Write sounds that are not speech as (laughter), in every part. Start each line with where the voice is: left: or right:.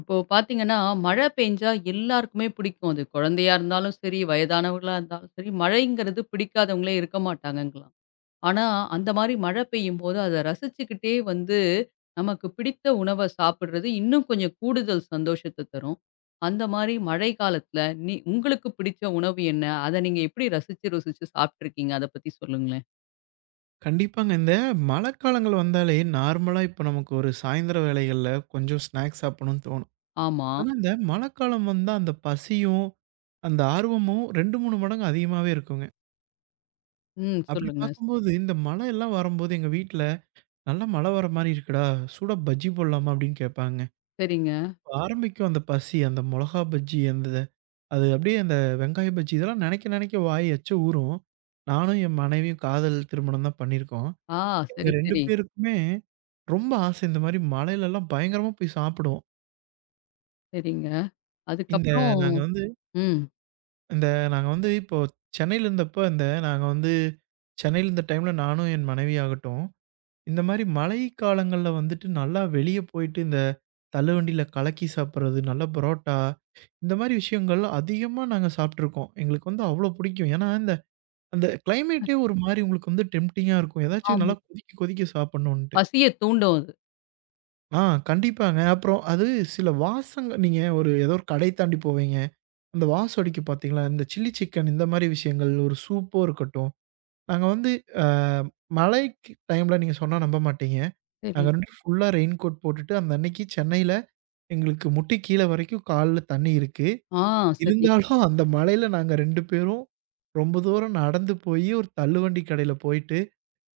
left: இப்போ பார்த்தீங்கன்னா, மழை பெஞ்சா எல்லாருக்குமே பிடிக்கும். அது குழந்தையா இருந்தாலும் சரி, வயதானவர்களா இருந்தாலும் சரி, மழைங்கிறது பிடிக்காதவங்களே இருக்க மாட்டாங்கங்களாம். ஆனா, அந்த மாரி மழை பெய்யும்போது அத ரசிச்சுக்கிட்டே வந்து, நமக்கு பிடித்த உணவ சாப்பிடுறது இன்னும் கொஞ்சம் கூடுதல் சந்தோஷத்த தரும். அந்த மாரி மழை காலத்துல நீ உங்களுக்கு பிடிச்ச உணவு என்ன? அத நீங்க எப்படி ரசிச்சு ருசிச்சு சாப்பிட்டுருக்கீங்க? அத பத்தி சொல்லுங்களேன்.
right: கண்டிப்பாங்க. இந்த மழைக்காலங்கள் வந்தாலே நார்மலா இப்ப நமக்கு ஒரு சாயந்திர வேளைகள்ல கொஞ்சம் ஸ்நாக்ஸ் சாப்பிடணும்னு தோணும்.
left: ஆமா.
right: ஆனா, இந்த மழைக்காலம் வந்தா அந்த பசியும், அந்த ஆர்வமும் 2, 3 மடங்கு அதிகமாவே இருக்குங்க.
left: ம்.
right: அப்படி
left: சொல்லுங்க.
right: பார்க்கும்போது இந்த மழை எல்லாம் வரும்போது எங்க வீட்ல, "நல்லா மழை வர மாரி இருக்குடா, சூடா பஜ்ஜி போடலாமா?" அப்படின்னு கேட்பாங்க.
left: சரிங்க.
right: இப்ப ஆரம்பிக்கும் அந்த பசி, அந்த மொளகா பஜ்ஜி, அந்த அது அப்படியே அந்த வெங்காய பஜ்ஜி இதெல்லாம் நெனைக்க நெனைக்க வாய் எச்ச ஊரும். நானும் என் மனைவியும் காதல் திருமணம் தான் பண்ணியிருக்கோம்.
left: ஆ.
right: இந்த
left: சரி,
right: 2
left: சரி.
right: பேருக்குமே ரொம்ப ஆசை. இந்த மாரி மலையிலலாம் பயங்கரமா போய் சாப்பிடுவோம்.
left: சரிங்க.
right: இந்த
left: அதுக்கப்புறம்.
right: நாங்க வந்து
left: ம்.
right: இந்த நாங்க வந்து இப்போ சென்னையில இருந்தப்ப இந்த நாங்க வந்து சென்னையில இருந்த டைம்ல நானும் என் மனைவி ஆகட்டும், இந்த மாரி மழை காலங்கள்ல வந்துட்டு நல்லா வெளிய போயிட்டு இந்த தள்ளுவண்டியில கலக்கி சாப்பிடுறது, நல்ல பரோட்டா, இந்த மாரி விஷயங்கள் அதிகமா நாங்க சாப்பிட்டுருக்கோம். எங்களுக்கு வந்து அவ்ளோ பிடிக்கும். ஏன்னா, இந்த அந்த கிளைமேட்டே ஒரு மாரி உங்களுக்கு வந்து டெம்ப்டிங்கா இருக்கும். ஏதாச்சும்
left: ஆமா.
right: நல்லா கொதிக்க கொதிக்க சாப்பிடணுன்ட்டு.
left: பசிய தூண்டும் அது.
right: ஆ கண்டிப்பாங்க. அப்புறம் அது சில வாசங்க நீங்க ஒரு ஏதோ ஒரு கடை தாண்டி போவீங்க. அந்த வாசம் அடிக்கும் பார்த்தீங்களா? இந்த சில்லி சிக்கன் இந்த மாரி விஷயங்கள் ஒரு சூப்பும் இருக்கட்டும். நாங்க வந்து அ மழைக்கு டைம்ல நீங்க சொன்னா நம்ப மாட்டீங்க.
left: சரி.
right: நாங்க 2 பேரும் ஃபுல்லா ரெயின் கோட் போட்டுட்டு அந்த அன்னைக்கு சென்னையில எங்களுக்கு முட்டி கீழ வரைக்கும் கால்ல தண்ணி இருக்கு.
left: ஆ. சரி.
right: இருந்தாலும் அந்த மழையில நாங்க 2 பேரும் ரொம்ப தூரம் நடந்து போயி ஒரு தள்ளுவண்டி கடையில போயிட்டு,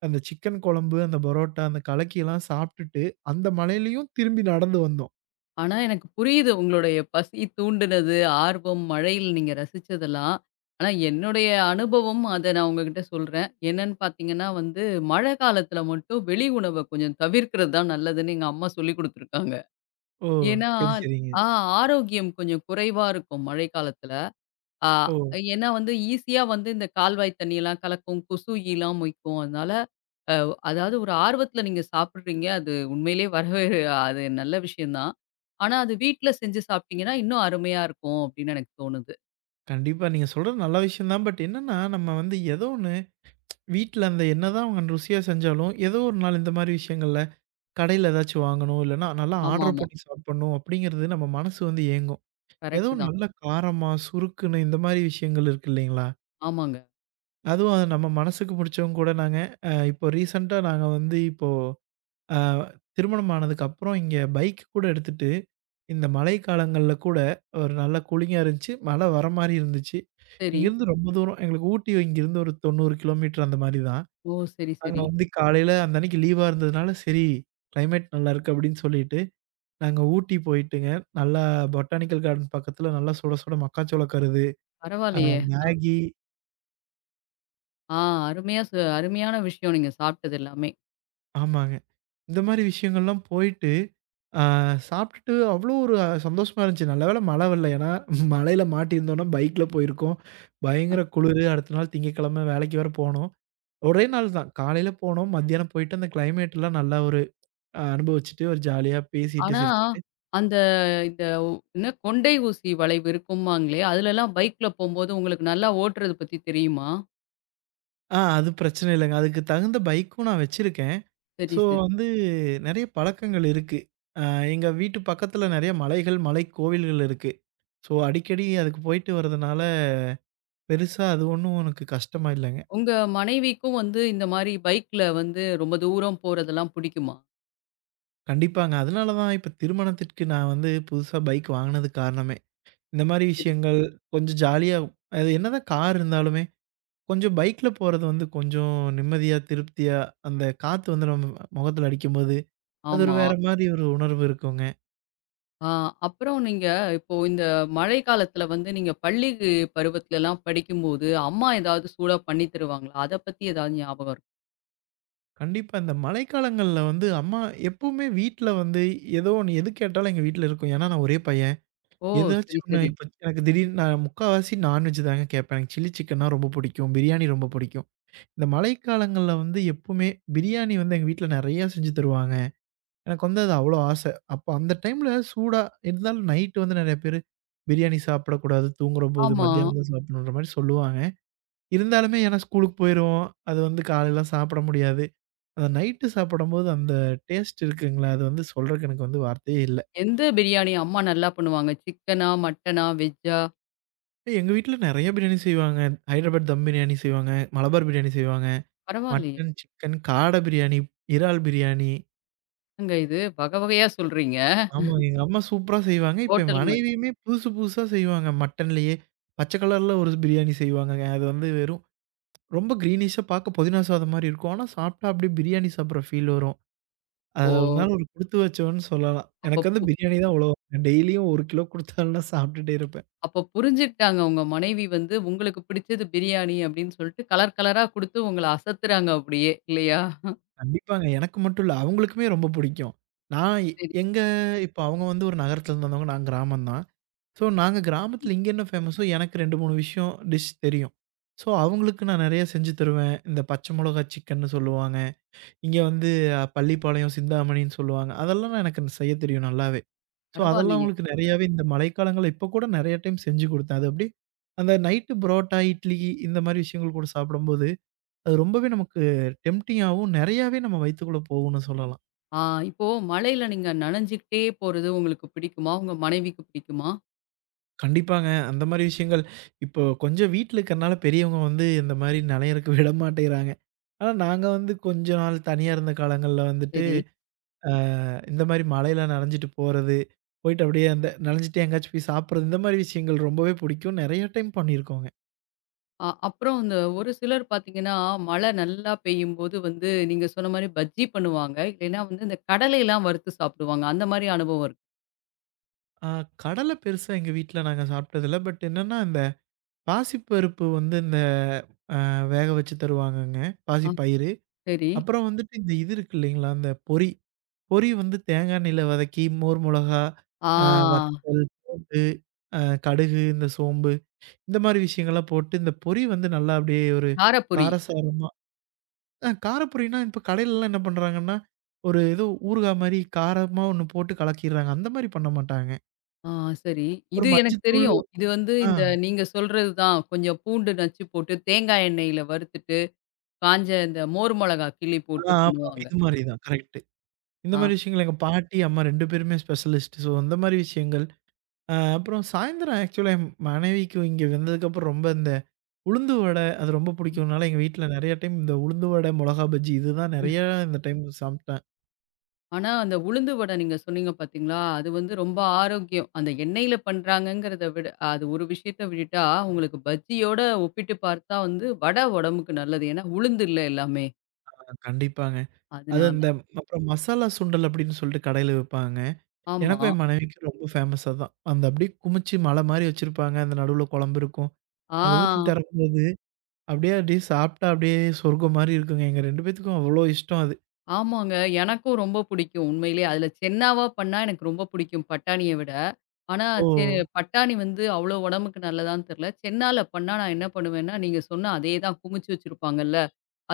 right: அந்த சிக்கன் குழம்பு, அந்த பரோட்டா, அந்த கலக்கிலாம் சாப்ட்டுட்டு, அந்த மழையிலயும் திரும்பி நடந்து வந்தோம்.
left: ஆனா எனக்கு புரியுது உங்களுடைய பசி தூண்டுனது, ஆர்வம், மழையில் நீங்க ரசிச்சதெல்லாம். ஆனா என்னுடைய அனுபவம் அத நான் உங்ககிட்ட சொல்றேன். என்னன்னு பார்த்தீங்கன்னா வந்து, மழை காலத்துல மட்டும் வெளி உணவ கொஞ்சம் தவிர்க்கிறது தான் நல்லதுன்னு எங்க அம்மா சொல்லிக் குடுத்துருக்காங்க.
right: ஓ!
left: ஏன்னா,
right: சரி, சரிங்க.
left: ஆ ஆரோக்கியம் கொஞ்சம் குறைவா இருக்கும் மழை காலத்துல. ஆ
right: ஓ!
left: ஏன்னா வந்து ஈஸியா வந்து இந்த கால்வாய் தண்ணியெல்லாம் கலக்கும், கொசு ஈலாம் மொய்க்கும். அதனால அ அதாவது ஒரு ஆர்வத்தில நீங்க சாப்பிடுறீங்க. அது உண்மையிலேயே வரவே அது நல்ல விஷயம் தான். ஆனா அது வீட்ல செஞ்சு சாப்பிட்டீங்கன்னா, இன்னும் அருமையா இருக்கும் அப்படின்னு எனக்கு தோணுது.
right: கண்டிப்பா. நீங்க சொல்றது நல்ல விஷயம் தான். பட் என்னன்னா, நம்ம வந்து ஏதோ ஒண்ணு வீட்ல அந்த என்னதான் அவங்க ருசியா செஞ்சாலும், ஏதோ ஒரு நாள் இந்த மாரி விஷயங்கள்ல கடையில ஏதாச்சும் வாங்கணும், இல்லன்னா நல்லா ஆர்டர்
left: ஆமாமா.
right: பண்ணி சாப்பிடணும் அப்படிங்கிறது நம்ம மனசு வந்து ஏங்கும். ஏதோ
left: கரெக்ட்டு தான்.
right: நல்ல காரமா, சுருக்குன்னு இந்த மாரி விஷயங்கள் இருக்கு இல்லைங்களா?
left: ஆமாங்க.
right: அதுவும் அது நம்ம மனசுக்கு புடிச்சவங்க கூட நாங்க இப்போ ரீசென்ட்டா நாங்க வந்து இப்போ அ திருமணம் ஆனதுக்கு அப்புறம் இங்க பைக் கூட எடுத்துட்டு இந்த மழைக்காலங்கள்ல கூட ஒரு நல்ல கூலிங்கா இருந்துச்சு. மழை வர மாரி இருந்துச்சு.
left: சரி.
right: இங்கேருந்து ரொம்ப தூரம் எங்களுக்கு ஊட்டி இங்கேருந்து ஒரு 90 கிலோமீட்டர் அந்த மாரி தான்.
left: ஓ! சரி,
right: நாங்க
left: சரி.
right: வந்து காலையில அந்த அன்னைக்கு லீவா இருந்ததுனால, சரி கிளைமேட் நல்லா இருக்கு அப்டின்னு சொல்லிட்டு, நாங்க ஊட்டி போயிட்டுங்க. நல்லா பொட்டானிக்கல் கார்டன் பக்கத்துல நல்லா சுட சுட மக்காச்சோள கருது, அ
left: பரவாயில்லையே! ஆ,
right: மேகி.
left: ஆ. அருமையா ச அருமையான விஷயம் நீங்க சாப்பிட்டது எல்லாமே.
right: ஆமாங்க. இந்த மாரி விஷயங்கள்லாம் போயிட்டு, ஆ சாப்பிட்டுட்டு அவ்ளோ ஒரு சந்தோஷமா இருந்துச்சு. நல்ல வேள மழை வரல. ஏன்னா, மழையில மாட்டியிருந்தோம்னா பைக்ல போயிருக்கோம். பயங்கர குளிரு. அடுத்த நாள் திங்கட்கிழமை வேலைக்கு வேற போனோம். ஒரே நாள் தான். காலையில போனோம். மத்தியானம் போயிட்டு அந்த கிளைமேட்லாம் நல்லா ஒரு அனுபவிச்சுட்டு, ஒரு ஜாலியா பேசிட்டு,
left: ஆனா,
right: சிரிச்சுட்டு.
left: அந்த இந்த என்ன கொண்டை ஊசி வளைவு இருக்கும்பாங்களே, அதுலலாம் பைக்ல போம்போது உங்களுக்கு நல்லா ஓட்டுறது பத்தி தெரியுமா?
right: அது பிரச்சனை இல்லங்க. அதுக்கு தகுந்த பைக்கும் நான் வச்சிருக்கேன்.
left: சரி,
right: ஸோ
left: சரி.
right: வந்து நெறைய பழக்கங்கள் இருக்கு. ஆ எங்க வீட்டு பக்கத்துல நெறைய மலைகள், மலைக்கோவில்கள் இருக்கு. ஸோ அடிக்கடி அதுக்கு போயிட்டு வரதுனால பெருசா அது ஒண்ணும் எனக்கு கஷ்டமா இல்லங்க.
left: உங்க மனைவிக்கும் வந்து இந்த மாரி பைக்ல வந்து ரொம்ப தூரம் போறதெல்லாம் புடிக்குமா?
right: கண்டிப்பாங்க. அதனால தான் இப்ப திருமணத்திற்கு நான் வந்து புதுசா பைக் வாங்குனதுக்கு காரணமே. இந்த மாரி
left: சரி.
right: விஷயங்கள் கொஞ்சம் ஜாலியா அது என்னதான் கார் இருந்தாலுமே, கொஞ்சம் பைக்ல போறது வந்து கொஞ்சம் நிம்மதியா, திருப்தியா அந்த காத்து வந்து நம்ம முகத்துல அடிக்கும்போது, அது ஒரு
left: ஆமா.
right: வேற மாரி ஒரு உணர்வு இருக்குங்க.
left: ஆ அப்புறம் நீங்க இப்போ இந்த மழை காலத்துல வந்து நீங்க பள்ளி பருவத்துலலாம் படிக்கும்போது, அம்மா ஏதாவது சூடா பண்ணி தருவாங்களா? அத பத்தி ஏதாவது ஞாபகம் இருக்கா?
right: கண்டிப்பா இந்த மழைக்காலங்கள்ல வந்து அம்மா எப்பவுமே வீட்ல வந்து ஏதோ ஒண்ணு எது கேட்டாலும் எங்க வீட்ல இருக்கும். ஏன்னா நான் ஒரே பையன்.
left: ஓ! சரி,
right: ஏதாச்சும் ஒண்ணு
left: சரி.
right: இப்ப எனக்கு திடீர்னு நான் முக்காவாசி நான்வெஜ் தாங்க கேட்பேன். எனக்கு சில்லி சிக்கன்னா ரொம்ப பிடிக்கும். பிரியாணி ரொம்ப பிடிக்கும். இந்த மழைக்காலங்கள்ல வந்து எப்பவுமே பிரியாணி வந்து எங்க வீட்ல நெறையா செஞ்சு தருவாங்க. எனக்கு வந்து அது அவ்ளோ ஆசை. அப்போ அந்த டைம்ல சூடா இருந்தாலும் நைட் வந்து நெறைய பேரு பிரியாணி சாப்பிடக்கூடாது. தூங்குறபோது
left: ஆமா.
right: மத்தியானம் தான் சாப்பிடணுன்ற மாரி சொல்லுவாங்க. இருந்தாலுமே ஏன்னா ஸ்கூலுக்கு போயிருவோம். அது வந்து காலையிலலாம் சாப்பிட முடியாது. அந்த நைட்டு சாப்பிடும்போது அந்த டேஸ்ட் இருக்குங்களா, அது வந்து சொல்றக்கு எனக்கு வந்து வார்த்தையே இல்ல.
left: எந்த பிரியாணி அம்மா நல்லா பண்ணுவாங்க? சிக்கனா? மட்டனா? வெஜ்ஜா?
right: எங்க வீட்ல நெறைய பிரியாணி செய்வாங்க. ஹைதராபாத் தம் பிரியாணி செய்வாங்க, மலபார் பிரியாணி செய்வாங்க,
left: பரவாயில்லையே!
right: மட்டன், சிக்கன், காடை பிரியாணி, இறால் பிரியாணி.
left: என்னங்க இது வக வகையா சொல்றீங்க.
right: ஆமா. எங்க அம்மா சூப்பரா செய்வாங்க. இப்ப என்
left: ஹோட்டல் மாரி.
right: மனைவியுமே புதுசு புதுசா செய்வாங்க. மட்டன்லயே. பச்சை கலர்ல ஒரு பிரியாணி செய்வாங்கங்க. அது வந்து வெறும் ரொம்ப கிரீனிஷா பார்க்க புதினா சாதம் மாரி இருக்கும். ஆனா சாப்பிட்டா அப்படியே பிரியாணி சாப்பிடுற ஃபீல் வரும்.
left: ஓ!
right: அது ஒரு நாள் ஒரு குடுத்து வச்சவன்னு சொல்லலாம்.
left: அப்ப
right: எனக்கு வந்து
left: பு
right: பிரியாணி தான் அவ்வளோ டெய்லியும் 1 கிலோ குடுத்தாலும்னா சாப்பிட்டுட்டே இருப்பேன்.
left: அப்ப புரிஞ்சுக்கிட்டாங்க உங்க மனைவி வந்து உங்களுக்கு பிடிச்சது பிரியாணி அப்படின்னு சொல்லிட்டு கலர் கலரா குடுத்து உங்கள அசத்துறாங்க அப்படியே இல்லையா?
right: கண்டிப்பாங்க. எனக்கு மட்டும் இல்ல. அவங்களுக்குமே ரொம்ப பிடிக்கும். நான் எ
left: சரி,
right: எங்க இப்ப அவங்க வந்து ஒரு நகரத்துல இருந்து வந்தவங்க. நான் கிராமம் தான். ஸோ, நாங்க
left: சரிங்க.
right: கிராமத்தில இங்க என்ன ஃபேமஸோ, எனக்கு 2, 3 விஷயம் டிஷ் தெரியும். ஸோ, அவங்களுக்கு நான் நெறைய செஞ்சு தருவேன். இந்த பச்சை மிளகா சிக்கன்னு சொல்லுவாங்க. இங்க வந்து பள்ளிப்பாளையம் சிந்தாமணின்னு சொல்லுவாங்க. அதெல்லாம் நான் எனக்கு செய்ய தெரியும் நல்லாவே. ஸோ, அதெல்லாம்
left: பரவாயில்லையே.
right: அவங்களுக்கு நெறையாவே இந்த மழைக்காலங்கள்ல இப்போ கூட நெறைய டைம் செஞ்சு குடுத்தேன். அது அப்படியே அந்த நைட்டு புரோட்டா, இட்லி இந்த மாரி விஷயங்கள் கூட சாப்பிடும்போது, அது ரொம்பவே நமக்கு டெம்ப்டிங்காவும், நெறையாவே நம்ம வயித்துக்குள்ள போகும்னு சொல்லலாம்.
left: ஆ இப்போ மழையில நீங்க நனைஞ்சுக்கிட்டே போறது உங்களுக்கு பிடிக்குமா? உங்க மனைவிக்கு பிடிக்குமா?
right: கண்டிப்பாங்க. அந்த மாரி விஷயங்கள் இப்போ கொஞ்சம் வீட்ல இருக்கறனால பெரியவங்க வந்து இந்த மாரி நனையறக்கு (laughs) விட மாட்டேங்கிறாங்க. ஆனா நாங்க வந்து கொஞ்ச நாள் தனியா இருந்த காலங்கள்ல வந்துட்டு,
left: சரி.
right: அ இந்த மாரி மழையில நனஞ்சுட்டு போறது, போயிட்டு அப்படியே அந்த நனஞ்சுட்டு எங்கேயாச்சும் போய் சாப்பிடுறது, இந்த மாரி விஷயங்கள் ரொம்பவே பிடிக்கும். நெறைய டைம் பண்ணியிருக்கோங்க.
left: அப்புறம் இந்த ஒரு சிலர் பார்த்தீங்கன்னா, மழை நல்லா பெய்யும்போது வந்து நீங்க சொன்ன மாரி பஜ்ஜி பண்ணுவாங்க. இல்லைன்னா வந்து இந்த கடலைலாம் வறுத்து சாப்பிடுவாங்க. அந்த மாரி அனுபவம் இருக்கு.
right: அ கடல பெருசா எங்க வீட்ல நாங்க சாப்பிட்டதில்ல. பட் என்னன்னா, இந்த பாசிப்பருப்பு வந்து இந்த அ வேக வச்சு தருவாங்கங்க.
left: ஆ.
right: பாசிப்பயிறு.
left: சரி.
right: அப்புறம் வந்துட்டு இந்த இது இருக்கு இல்லைங்களா? அந்த பொரி. பொரி வந்து தேங்கா எண்ணெயில வதக்கி, மோர் மொளகா, அ
left: ஆ.
right: வத்தல், பூண்டு, அ கடுகு, இந்த சோம்பு இந்த மாரி விஷயங்கள்லாம் போட்டு, இந்த பொரி வந்து நல்லா அப்படியே ஒரு
left: காரப்பூரி.
right: காரசாரமா காரப்பொரின்னா இப்ப கடையிலலாம் என்ன பண்றாங்கன்னா, ஒரு ஏதோ ஊறுகா மாரி காரமா ஒண்ணு போட்டு கலக்கிர்றாங்க. அந்த மாரி பண்ண மாட்டாங்க.
left: ஆ. சரி.
right: ஒரு
left: இது எனக்கு
right: மஞ்சத்தூள்.
left: தெரியும். இது வந்து
right: ஆ,
left: இந்த நீங்க சொல்றது தான். கொஞ்சம் பூண்டு நச்சு போட்டு, தேங்காய் எண்ணெயில வறுத்துட்டு, காஞ்ச இந்த மோர் மொளகா கிள்ளி போட்டு
right: ஆ ஆமாங்க.
left: பண்ணுவாங்க.
right: இது மாரி தான். கரெக்ட்டு. இந்த
left: ஆ.
right: மாரி விஷயங்கள் எங்க பாட்டி, அம்மா 2 பேருமே ஸ்பெஷலிஸ்ட். ஸோ அந்த மாரி விஷயங்கள். அ அப்புறம் சாயந்தரம் ஆக்சுவலா என் மனைவிக்கு இங்க வந்ததுக்கப்புறம் ரொம்ப இந்த உளுந்து வடை அது ரொம்ப பிடிக்கும்னால எங்க வீட்ல நெறைய டைம் இந்த உளுந்து வடை, மிளகா பஜ்ஜி இதுதான் நெறைய இந்த டைம் சாப்பிட்டேன்.
left: ஆனா அந்த உளுந்து வடை நீங்க சொன்னீங்க பார்த்தீங்களா, அது வந்து ரொம்ப ஆரோக்கியம். அந்த எண்ணெயில பண்றாங்கங்கிறத விட அது ஒரு விஷயத்த விட்டுட்டா, உங்களுக்கு பஜ்ஜியோட ஒப்பிட்டு பார்த்தா வந்து வடை உடம்புக்கு நல்லது. ஏன்னா உளுந்து இல்ல எல்லாமே.
right: அ கண்டிப்பாங்க. அது
left: அதனால.
right: இந்த அப்புறம் மசாலா சுண்டல் அப்படின்னு சொல்லிட்டு கடையில விப்பாங்க.
left: ஆமா.
right: எனக்கும் என் மனைவிக்கும் ரொம்ப ஃபேமஸ் அதான். அந்த அப்படியே குமிச்சு மலை மாரி வச்சிருப்பாங்க. அந்த நடுவுல குழம்பு இருக்கும்.
left: ஆ.
right: அது ஊத்தி தரும்போது அப்படியே அப்படியே சாப்பிட்டா அப்படியே சொர்க்கம் மாரி இருக்குங்க. எங்க 2 பேத்துக்கும் அவ்வளோ இஷ்டம் அது.
left: ஆமாங்க. எனக்கும் ரொம்ப பிடிக்கும் உண்மையிலேயே. அதில சென்னாவா பண்ணா எனக்கு ரொம்ப பிடிக்கும் பட்டாணிய விட. ஆனா,
right: ஓ!
left: செ பட்டாணி வந்து அவ்ளோ உடம்புக்கு நல்லதான்னு தெரியல. சென்னால பண்ணா நான் என்ன பண்ணுவேன்னா, நீங்க சொன்ன அதே தான் குமிச்சு வச்சிருப்பாங்கல்ல.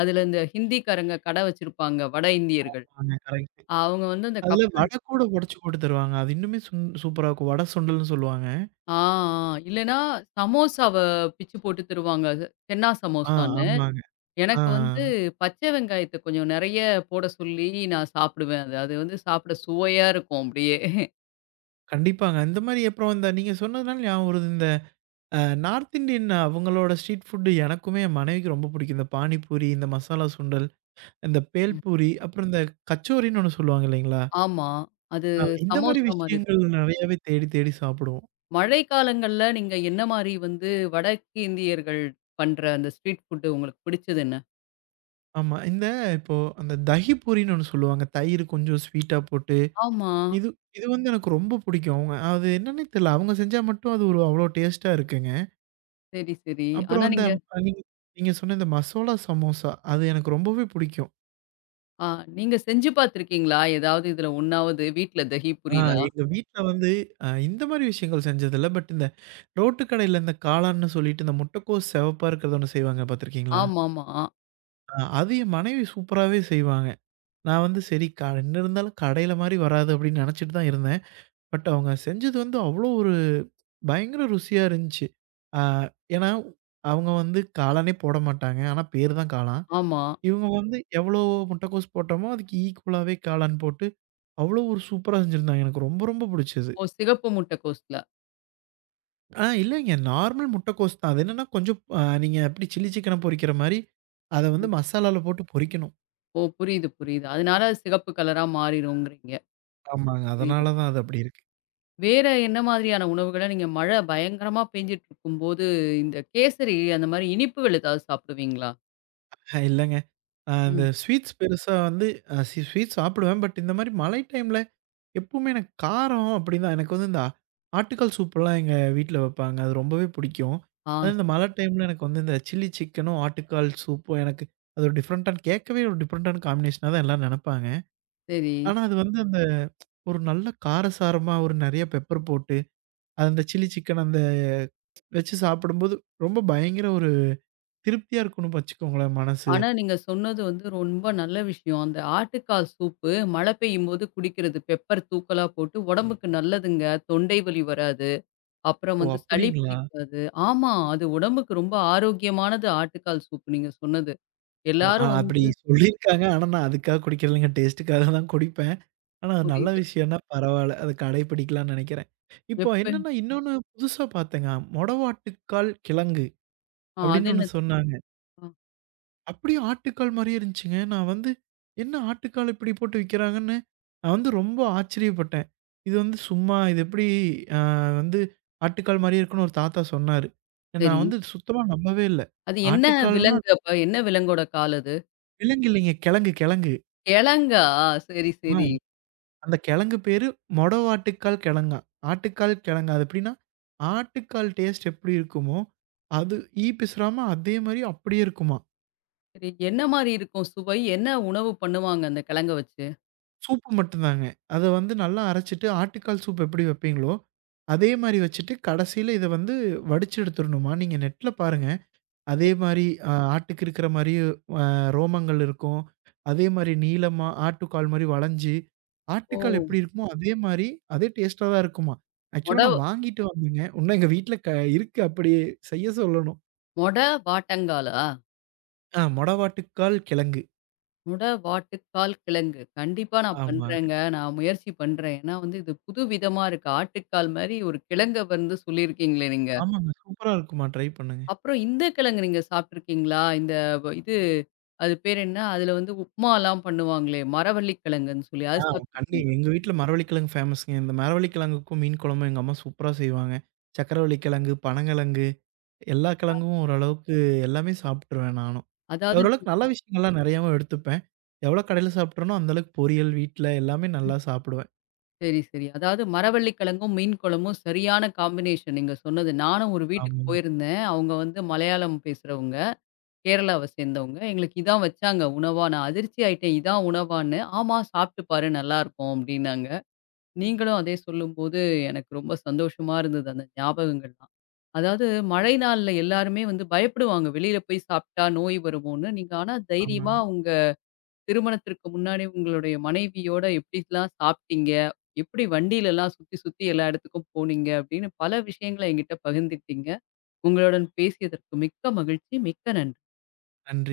left: அதுல இந்த ஹிந்திக்காரங்க கடை வச்சிருப்பாங்க, வட இந்தியர்கள்.
right: ஆமாங்க கரெக்ட்.
left: அவங்க வந்து அந்த
right: அதுல
left: கப்ல.
right: வடை கூட உடைச்சு போட்டு தருவாங்க. அது இன்னுமே சூப்பரா இருக்கும். வடை சுண்டல்னு சொல்லுவாங்க.
left: ஆ, ஆ. இல்லன்னா சமோசாவ பிச்சு போட்டு தருவாங்க. அது சென்னா
right: ஆ
left: சமோசான்னு.
right: ஆமாங்க. ஆ.
left: எனக்கு வந்து பச்சை வெங்காயத்த கொஞ்சம் நெறைய போட சொல்லி நான் சாப்பிடுவேன். அது அது வந்து சாப்பிட சுவையா இருக்கும் அப்படியே.
right: கண்டிப்பாங்க. இந்த மாரி அப்புறம் இந்த நீங்க சொன்னதுனால ஞாபகம் வருது. இந்த அ நார்த் இண்டியன் அவங்களோட ஸ்ட்ரீட் ஃபுட் எனக்குமே என் மனைவிக்கு ரொம்ப பிடிக்கும். இந்த பானிபூரி, இந்த மசாலா சுண்டல், இந்த
left: ம்.
right: பேல்பூரி, அப்புறம் இந்த கச்சோரின்னு ஒண்ணு சொல்லுவாங்க இல்லைங்களா?
left: ஆமா. அது
right: அ இந்த மாரி
left: சமோசா மாரி
right: விஷயங்கள் நெறையாவே தேடி தேடி சாப்பிடுவோம்.
left: மழை காலங்கள்ல நீங்க என்ன மாரி வந்து வடக்கிந்தியர்கள் பண்ற அந்த ஸ்ட்ரீட் ஃபுட்டு உங்களுக்கு பிடிச்சது என்ன?
right: ஆமா. இந்த இப்போ அந்த தஹி பூரின்னு ஒண்ணு சொல்லுவாங்க. தயிர் கொஞ்சம் ஸ்வீட்டா போட்டு.
left: ஆமா.
right: இது இது வந்து எனக்கு ரொம்ப பிடிக்கும். அவங்க அது என்னன்னே தெரியல. அவங்க செஞ்சா மட்டும் அது ஒரு அவ்வளோ டேஸ்ட்டா இருக்குங்க.
left: சரி, சரி.
right: அப்புறம்
left: ஆனா
right: அந்த
left: நீங்க
right: நீங்க நீங்க சொன்ன இந்த மசோலா சமோசா அது எனக்கு ரொம்பவே பிடிக்கும்.
left: ஆ நீங்க செஞ்சு பார்த்துருக்கீங்களா? ஏதாவது இதுல ஒண்ணாவது வீட்ல தஹி
right: ஆ
left: பூரிலாம்?
right: எங்க வீட்ல வந்து அ இந்த மாரி விஷயங்கள் செஞ்சதில்ல. பட் இந்த ரோட்டு கடையில இந்த காளான்னு சொல்லிட்டு இந்த முட்டைக்கோஸ் செவப்பா இருக்கிறது ஒண்ணு செய்வாங்க பார்த்துருக்கீங்களா?
left: ஆமாமா. ஆமா.
right: அ அது என் மனைவி சூப்பராவே செய்வாங்க. நான் வந்து சரி க என்ன இருந்தாலும் கடையில மாரி வராது அப்படின்னு நினைச்சிட்டு தான் இருந்தேன். பட் அவங்க செஞ்சது வந்து அவ்வளோ ஒரு பயங்கர ருசியா இருந்துச்சு. ஆ ஏன்னா அவங்க வந்து காளானே போட மாட்டாங்க. ஆனா பேரு தான் காளான்.
left: ஆமா.
right: இவங்க வந்து எவ்வளோ முட்டைக்கோஸ் போட்டோமோ அதுக்கு ஈக்குவலாவே காளான் போட்டு அவ்வளோ ஒரு சூப்பரா செஞ்சிருந்தாங்க. எனக்கு ரொம்ப ரொம்ப பிடிச்சது.
left: ஓ! சிகப்பு முட்டைக்கோஸ்ல.
right: ஆ இல்லைங்க. நார்மல் முட்டைக்கோஸ் தான். அது என்னன்னா கொஞ்சம் அ நீங்க எப்படி சில்லி சிக்கன பொரிக்கிற மாரி, அத வந்து
left: ம்.
right: மசாலால போட்டு பொரிக்கணும்.
left: ஓ! புரியுது, புரியுது. அதனால அது சிகப்பு கலரா மாறிருங்கிறீங்க.
right: ஆமாங்க.
left: புரியுது.
right: அதனால தான் அது அப்படி இருக்கு.
left: வேற என்ன மாதிரியான உணவுகள நீங்க மழை பயங்கரமா பெஞ்சுட்டு இருக்கும்போது, இந்த கேசரி அந்த மாரி இனிப்புகள் ஏதாவது சாப்பிடுவீங்களா?
right: இல்லங்க. அ இந்த
left: ம்.
right: ஸ்வீட்ஸ் பெருசா வந்து அ சி ஸ்வீட் சாப்பிடுவேன். பட் இந்த மாரி மழை டைம்ல எப்பவுமே எனக்கு காரம் அப்படின்னா, எனக்கு வந்து இந்த ஆட்டுக்கால் சூப்பெல்லாம் எங்க வீட்ல வைப்பாங்க. அது ரொம்பவே பிடிக்கும்.
left: ஆ.
right: அது இந்த
left: சரி,
right: மழை டைம்ல எனக்கு வந்து இந்த சில்லி சிக்கனும், ஆட்டுக்கால் சூப்பும் எனக்கு அது ஒரு டிஃப்ரெண்ட்டான கேட்கவே ஒரு டிஃப்ரெண்ட்டான காம்பினேஷனா தான் எல்லாரும் நெனைப்பாங்க.
left: சரி.
right: ஆனா அது வந்து ஒரு நல்ல காரசாரமா ஒரு நெறைய பெப்பர் போட்டு, அது அந்த சில்லி சிக்கன் அந்த வச்சு சாப்பிடும்போது, ரொம்ப பயங்கர ஒரு திருப்தியா இருக்கும்னு வச்சுக்கோங்களேன் மனசு.
left: ஆனா, நீங்க சொன்னது வந்து ரொம்ப நல்ல விஷயம். அந்த ஆட்டுக்கால் சூப்பு மழை பெய்யும்போது குடிக்கிறது. பெப்பர் தூக்கலா போட்டு ம். உடம்புக்கு நல்லதுங்க. தொண்டை வலி வராது. அப்புறம்
right: ஓ!
left: வந்து சளி
right: அப்படிங்களா?
left: பிடிக்காது. ஆமா, அது உடம்புக்கு ரொம்ப ஆரோக்கியமானது ஆட்டுக்கால் சூப்பு நீங்க சொன்னது.
right: ஓ! அ
left: எல்லாரும்
right: அப்படி
left: வந்து
right: சொல்லியிருக்காங்க. ஆனா நான் அதுக்காக குடிக்கிறதில்லங்க. டேஸ்ட்டுக்காக தான் குடிப்பேன். ஆனா அது நல்ல
left: புரியுது.
right: விஷயம்னா பரவால்ல. அத கடைபிடிக்கலாம்னு நெனைக்கிறேன். இப்போ
left: எப்ப
right: என்னன்னா இன்னொன்னு புதுசா பார்த்தேங்க. மொடவாட்டுக்கால் கிழங்கு
left: ஆ அது
right: அப்படின்னு ஒண்ணு
left: என்னது?
right: சொன்னாங்க.
left: ஆ.
right: அப்படியே ஆட்டுக்கால் மாரியே இருந்துச்சுங்க. நான் வந்து என்ன ஆட்டுக்கால் இப்படி போட்டு விக்கிறாங்கன்னு, நான் வந்து ரொம்ப ஆச்சரியப்பட்டேன். இது வந்து சும்மா இது எப்படி அ வந்து ஆட்டுக்கால் மாரியே இருக்குன்னு ஒரு தாத்தா சொன்னாரு. நான்
left: சரி.
right: வந்து சுத்தமா நம்பவே இல்ல.
left: அது என்ன
right: ஆட்டுக்கால்னா அது
left: விலங்கு அப்ப? என்ன விலங்கோட கால் அது?
right: விலங்கு இல்லைங்க. கெழங்கு, கெழங்கு.
left: கிழங்கா? சரி,
right: ஆ.
left: சரி.
right: அந்த கெழங்கு பேரு மொடவாட்டுக்கால் கெழங்காம். ஆட்டுக்கால் கெழங்கு. அது எப்படின்னா, ஆட்டுக்கால் டேஸ்ட் எப்படி இருக்குமோ, அது ஈ பிசுறாம அதே மாரி அப்படியே இருக்குமா.
left: சரி என்ன மாரி இருக்கும் சுவை? என்ன உணவு பண்ணுவாங்க அந்த கிழங்க வச்சு?
right: சூப்பு மட்டும் தாங்க. அத வந்து நல்லா அரைச்சுட்டு ஆட்டுக்கால் சூப் எப்படி வைப்பீங்களோ, அதே மாரி வச்சுட்டு கடைசியில இத வந்து வடிச்சு எடுத்துரணுமா. நீங்க நெட்ல பாருங்க. அதே மாரி அ ஆட்டுக்கு இருக்கிற மாரியே அ ரோமங்கள் இருக்கும். அதே மாரி நீளமா ஆட்டுக்கால் மாரி வளைஞ்சு,
left: ஓ!
right: ஆட்டுக்கால் எப்படி இருக்குமோ அதே மாரி அதே டேஸ்ட்டா தான் இருக்குமா.
left: மொட
right: ஆக்சுவலா நான் வாங்கிட்டு வந்தேங்க. இன்னும் எங்க வீட்ல இருக்கு அப்படியே செய்ய சொல்லணும்.
left: மொட வாட்டங்காலா?
right: ஆ மொடவாட்டுக்கால் கிழங்கு.
left: முட வாட்டுக்கால் கிழங்கு. கண்டிப்பா நான்
right: ஆமாங்க.
left: பண்றேங்க. நான் முயற்சி பண்றேன். ஏன்னா வந்து இது புதுவிதமா இருக்கு. ஆட்டுக்கால் மாரி ஒரு கிழங்க வந்து சொல்லியிருக்கீங்களே நீங்க.
right: ஆமாங்க. சூப்பரா இருக்குமா. ட்ரை பண்ணுங்க.
left: அப்புறம் இந்த கிழங்கு நீங்க சாப்ட்டுருக்கீங்களா? இந்த இது அது பேர் என்ன? அதுல வந்து உப்மாலாம் பண்ணுவாங்களே! மரவள்ளி கிழங்குன்னு சொல்லி.
right: ஆ
left: அது சாப்ட்டுருக்கீங்களா?
right: எங்க வீட்ல மரவள்ளிக்கிழங்கு ஃபேமஸ்ங்க. இந்த மரவள்ளிக்கிழங்குக்கும் மீன் குழம்பும் எங்க அம்மா சூப்பரா செய்வாங்க. சக்கரவள்ளிக்கிழங்கு, பனங்கிழங்கு எல்லா கிழங்கும் ஓரளவுக்கு எல்லாமே சாப்பிட்டுருவேன் நானும்.
left: அதாவது நீங்க.
right: ஓரளவுக்கு நல்ல விஷயங்கள்லாம் நெறையாவும் எடுத்துப்பேன். எவ்வளோ கடையில சாப்பிட்றேனோ அந்த அளவுக்கு பொரியல், வீட்ல எல்லாமே நல்லா சாப்பிடுவேன்.
left: சரி, சரி. அதாவது மரவள்ளி கிழங்கும், மீன் குழம்பும் சரியான காம்பினேஷன் நீங்க சொன்னது. நானும் ஒரு வீட்டுக்கு
right: ஆமாங்க,
left: போயிருந்தேன். அவங்க வந்து மலையாளம் பேசுறவங்க. கேரளாவ சேர்ந்தவங்க. எங்களுக்கு இதான் வச்சாங்க உணவா. நான் அதிர்ச்சி ஆயிட்டேன். இதான் உணவான்னு. ஆமா சாப்பிட்டு பாரு நல்லாருக்கும் அப்டின்னாங்க. நீங்களும் அதே சொல்லும்போது எனக்கு ரொம்ப சந்தோஷமா இருந்தது அந்த ஞாபகங்கள்லாம். அதாவது மழை நாள்ல எல்லாருமே வந்து பயப்படுவாங்க. வெளியில போய் சாப்ட்டா நோய் வருமோன்னு. நீங்க ஆனா தைரியமா
right: ஆமாங்க.
left: உங்க திருமணத்திற்கு முன்னாடி உங்களுடைய மனைவியோட எப்படிலாம் சாப்ட்டீங்க? எப்படி வண்டியிலலாம் சுத்தி சுத்தி எல்லா இடத்துக்கும் போனீங்க? அப்படின்னு பல விஷயங்கள என்கிட்ட பகிர்ந்துக்கிட்டீங்க. உங்களுடன் பேசியதற்கு மிக்க மகிழ்ச்சி. மிக்க நன்றி.
right: நன்றி.